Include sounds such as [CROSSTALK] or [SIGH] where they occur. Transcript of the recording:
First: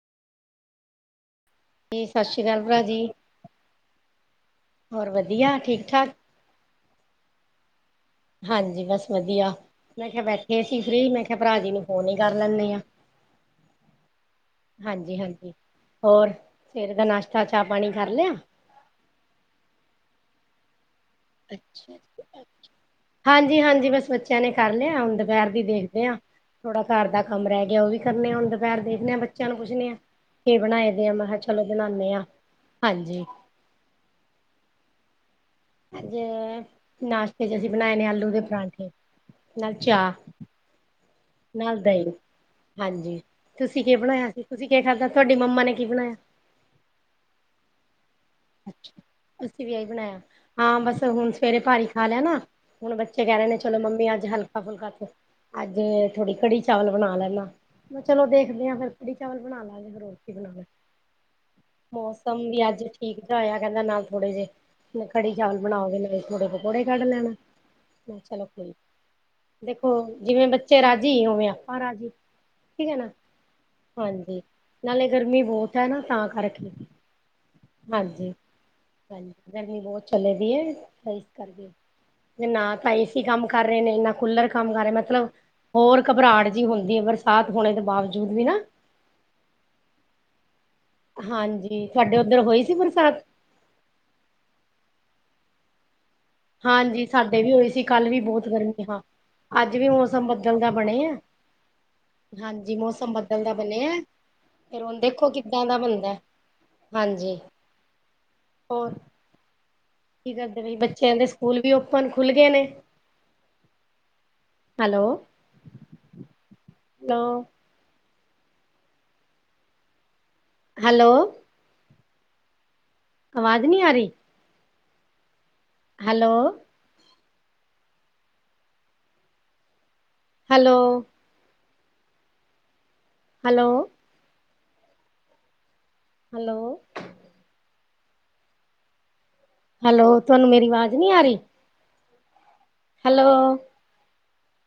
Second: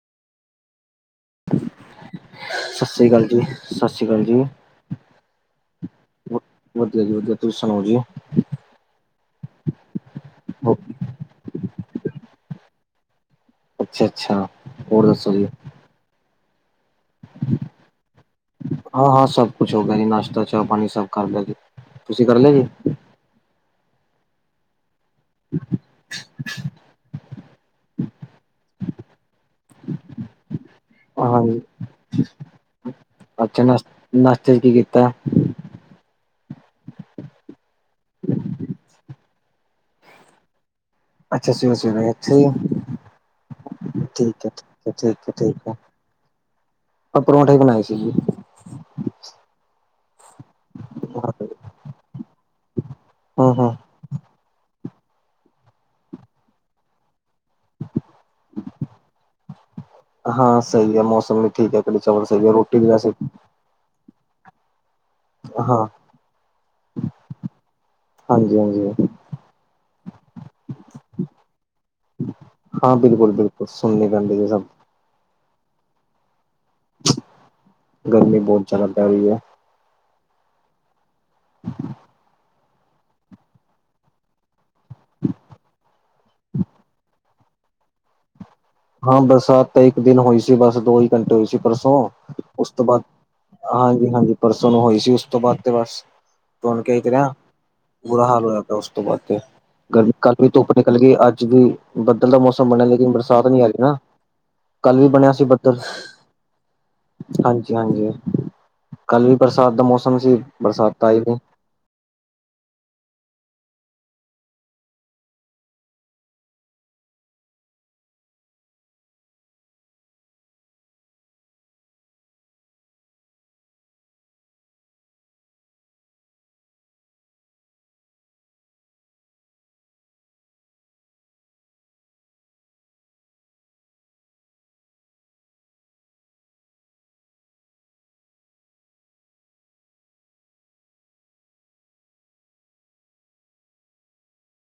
ਜੀ ਸ਼੍ਰੀ ਅਕਾਲ ਭਰਾ ਸਤਿ ਸ੍ਰੀ ਅਕਾਲ ਜੀ, ਸਤਿ ਸ੍ਰੀ ਅਕਾਲ ਜੀ। ਹੋਰ ਵਧੀਆ ਠੀਕ ਠਾਕ ਵਧੀਆ ਜੀ, ਵਧੀਆ ਤੁਸੀਂ ਸੁਣਾਓ ਜੀ? ਹਾਂਜੀ, ਬਸ ਵਧੀਆ ਮੈਂ ਕਿਹਾ ਬੈਠੇ ਸੀ, ਫਰੀ ਮੈਂ ਕਿਹਾ ਭਰਾ ਜੀ ਨੂੰ, ਫੋਨ ਹੀ ਕਰ ਲੈਂਦੇ ਆ। [UNINTELLIGIBLE] ਅੱਛਾ-ਅੱਛਾ, ਹੋਰ ਹਾਂਜੀ ਦੱਸੋ ਜੀ? -ਹਾਂਜੀ ਹੋਰ ਸਵੇਰ ਦਾ ਨਾਸ਼ਤਾ ਚਾ ਪਾਣੀ ਕਰ ਲਿਆ। ਹਾਂ -ਹਾਂ ਸਭ ਕੁਛ ਹੋ ਗਿਆ ਜੀ, ਨਾਸ਼ਤਾ ਚਾਅ ਪਾਣੀ ਸਭ ਕਰ ਲਿਆ ਜੀ, ਤੁਸੀਂ ਕਰ ਲੈ ਜੀ। ਹਾਂਜੀ-ਹਾਂਜੀ, ਬਸ ਬੱਚਿਆਂ ਨੇ ਕਰ ਲਿਆ ਹੁਨ ਦੁਪਹਿਰ ਦੀ ਦੇਖਦੇ ਹਾਂ, ਥੋੜਾ ਘਰ ਦਾ ਕੰਮ ਰਹਿ ਗਿਆ ਉਹ ਵੀ ਕਰਨੇ ਆ, ਹੁਣ ਦੁਪਹਿਰ ਦੇਖਦੇ ਹਾਂ ਬੱਚਿਆਂ ਨੂੰ, ਪੁੱਛਣੇ ਆਾਂ ਕੀ ਬਣਾਏ ਦੇ ਆ, ਮੈਂ ਕਿਹਾ ਹਾਂਜੀ, ਚਲੋ ਬਨਾਨੇ ਆ ਹਾਂ ਹਾਂਜੀ। ਚੰਗਾ ਨਾਸਤੇ ਚ ਕੀ ਕੀਤਾ ਅੱਜ ਨਾਸ਼ਤੇ ਚ, ਅਸੀਂ ਬਣਾਏ ਨੇ ਆਲੂ ਦੇ ਪਰਾਂਠੇ, ਨਾਲ ਚਾਹ ਅੱਛਾ ਨਾਲ ਸਵੇਰੇ-ਸਵੇਰੇ ਦਹੀ, ਅੱਛਾ ਜੀ, ਹਾਂਜੀ ਤੁਸੀਂ ਕਿ ਬਣਾਇਆ ਸੀ ਠੀਕ ਹੈ। ਤੁਸੀਂ ਕਿ ਖਾਧਾ ਠੀਕ ਤੁਹਾਡੀ ਮੰਮਾ ਨੇ ਕੀ ਬਣਾਇਆ? ਆਪਾਂ ਪਰੌਂਠੇ ਬਣਾਏ ਸੀ ਜੀ। ਅੱਛਾ ਅਸੀਂ ਵੀਆਹੀ ਬਣਾਇਆ। ਹਾਂ ਬਸ ਹੁਣ ਸਵੇਰੇ ਭਾਰੀ ਖਾ ਲਿਆ ਨਾ ਹੁਣ ਬੱਚੇ ਕਹਿ ਰਹੇ ਨੇ ਹੂੰ-ਹੂੰ, ਚਲੋ ਮੰਮੀ ਅੱਜ ਹਲਕਾ ਫੁਲਕਾ ਤੇ ਅੱਜ ਥੋੜ੍ਹੀ ਕੜੀ ਚਾਵਲ ਬਣਾ ਲੈਦਾ। ਮੈਂ ਚਲੋ ਦੇਖਦੇ ਹ ਆ ਫਿਰ ਕੜੀ ਚਾਵ ਬਣਾ ਲਾ ਜ ਫਿਰ ਰੋਟੀ ਬਣਾ ਲਣਾ। ਜਾਂ ਮੌਸਮ ਵੀ ਠੀਕ ਹੈ ਕੜੀ ਚਾਵਲ ਸਹੀ ਰੋਟੀ ਅੱਜ ਵੈਸੇ ਠੀਕ ਜਾ ਹੋਇਆ ਕਹਿੰਦਾ ਨਾਲ ਥੋੜ੍ਹੇ ਜਹੇ ਕੜੀ ਚਾਵਲ ਹਾਂ ਬਣਾਗੇ ਨਾਲ ਥੋੜੇ ਪਕੌੜੇ ਕੱਢ ਲੈਣਾ, ਕਿਹਾ ਚਲੋ ਕੋਈ। ਹਾਂਜੀ-ਹਾਂਜੀ, ਦੇਖੋ, ਜਿਵੇਂ ਬੱਚੇ ਰਾਜੀ ਹੋਵੇਂ ਆਪਾਂ ਰਾਜੀ ਠੀਕ ਹੈ ਨਾ। ਕੁਛ ਸੁੁੰਨਨੀ ਕਰਨਢ ਹਾਂਜੀ, ਜ ਸਭ। ਨਾਲੇ ਗਰਮੀ ਬਹੁਤ ਹੈ ਨਾ ਤਾਂ ਕਰਕੇ। ਹਾਂਜੀ। ਗਰਮੀ ਬਹੁਤ ਜ਼ਿਆਦਾ ਪੈ ਰਹੀ ਹਾਂਜੀ ਹੈ। ਗਰਮੀ ਬਹੁਤ ਚਲੇ ਦੀ ਹੈ ਤਾਂ ਇਸ ਕਰਕੇ ਨਾ ਤਾਂ ਏਸੀ ਕੰਮ ਕਰ ਰਹੇ ਨੇ, ਨਾ ਕੂਲਰ ਕੰਮ ਕਰ ਰਹੇ ਮਤਲਬ ਹੋਰ ਘਬਰਾਹਟ ਜਿਹੀ ਹੁੰਦੀ ਹੈ ਬਰਸਾਤ ਹੋਣੇ ਦੇ ਬਾਵਜੂਦ ਵੀ ਨਾ। ਹਾਂ ਬਰਸਾਤ ਤਾਂ ਇੱਕ ਦਿਨ ਹੋਈ ਸੀ ਬਸ ਦੋ ਹੀ ਘੰਟੇ ਹੋਈ ਸੀ ਹਾਂਜੀ ਪਰਸੋਂ, ਤੁਹਾਡੇ ਉੱਧਰ ਹੋਈ ਉਸ ਸੀ ਤੋਂ ਬਾਅਦ ਬਰਸਾਤ ਹਾਂਜੀ -ਹਾਂਜੀ ਪਰਸੋਂ ਨੂੰ ਹੋਈ ਸੀ ਉਸ ਤੋਂ ਬਾਅਦ ਤੇ ਬਸ ਚਣ ਕੇ ਹਾਂਜੀ ਕਰ ਗਿਆ ਸਾਡੇ ਵੀ ਹੋਈ ਸੀ ਕੱਲ ਵੀ ਬੁਰਾ ਹਾਲ ਬਹੁਤ ਹੋਇਆ ਪਿਆ ਗਰਮੀ ਉਸ ਹਾਂ ਤੋਂ ਬਾਅਦ ਤੇ ਅੱਜ ਵੀ ਗਰਮੀ ਮੌਸਮ ਕੱਲ ਵੀ ਬੱਦਲ ਦਾ ਧੁੱਪ ਨਿਕਲ ਬਣੇ ਆ ਗਈ ਅੱਜ ਵੀ ਬੱਦਲ ਦਾ ਮ ਮੌਸਮ ਬਣਿਆ ਲਕਨ ਬਰਸਾਤ ਕਿੱਦਲ ਦਾ ਨਹੀਂ ਆ ਰਹੀ ਬਣਿਆ ਨਾ ਫਿਰ ਹੁਣ ਕੱਲ੍ਹ ਵੀ ਦੇਖੋ ਬਣਿਆ ਸੀ ਕਿੱਦਾਂ ਦਾ ਬੱਦਲ ਬਣਦਾ। ਹਾਂਜੀ, ਹੋਰ? ਕੱਲ ਵੀ ਬਰਸਾਤ ਦਾ ਮੌਸਮ ਸੀ, ਬਰਸਾਤ ਤਾਂ ਆਈ ਹੋ। ਪਨ ਖੁੱਲ੍ਹ ਗਏ ਨੇ। Hello -hello. ਹੈਲੋ। ਆਵਾਜ਼ ਨਹੀਂ ਆ ਰਹੀ? Hello. Hello. Hello. Hello. Hello, ਤੁਹਾਨੂੰ ਮੇਰੀ ਆਵਾਜ਼ ਨਹੀਂ ਆ ਰਹੀ? ਹੈਲੋ।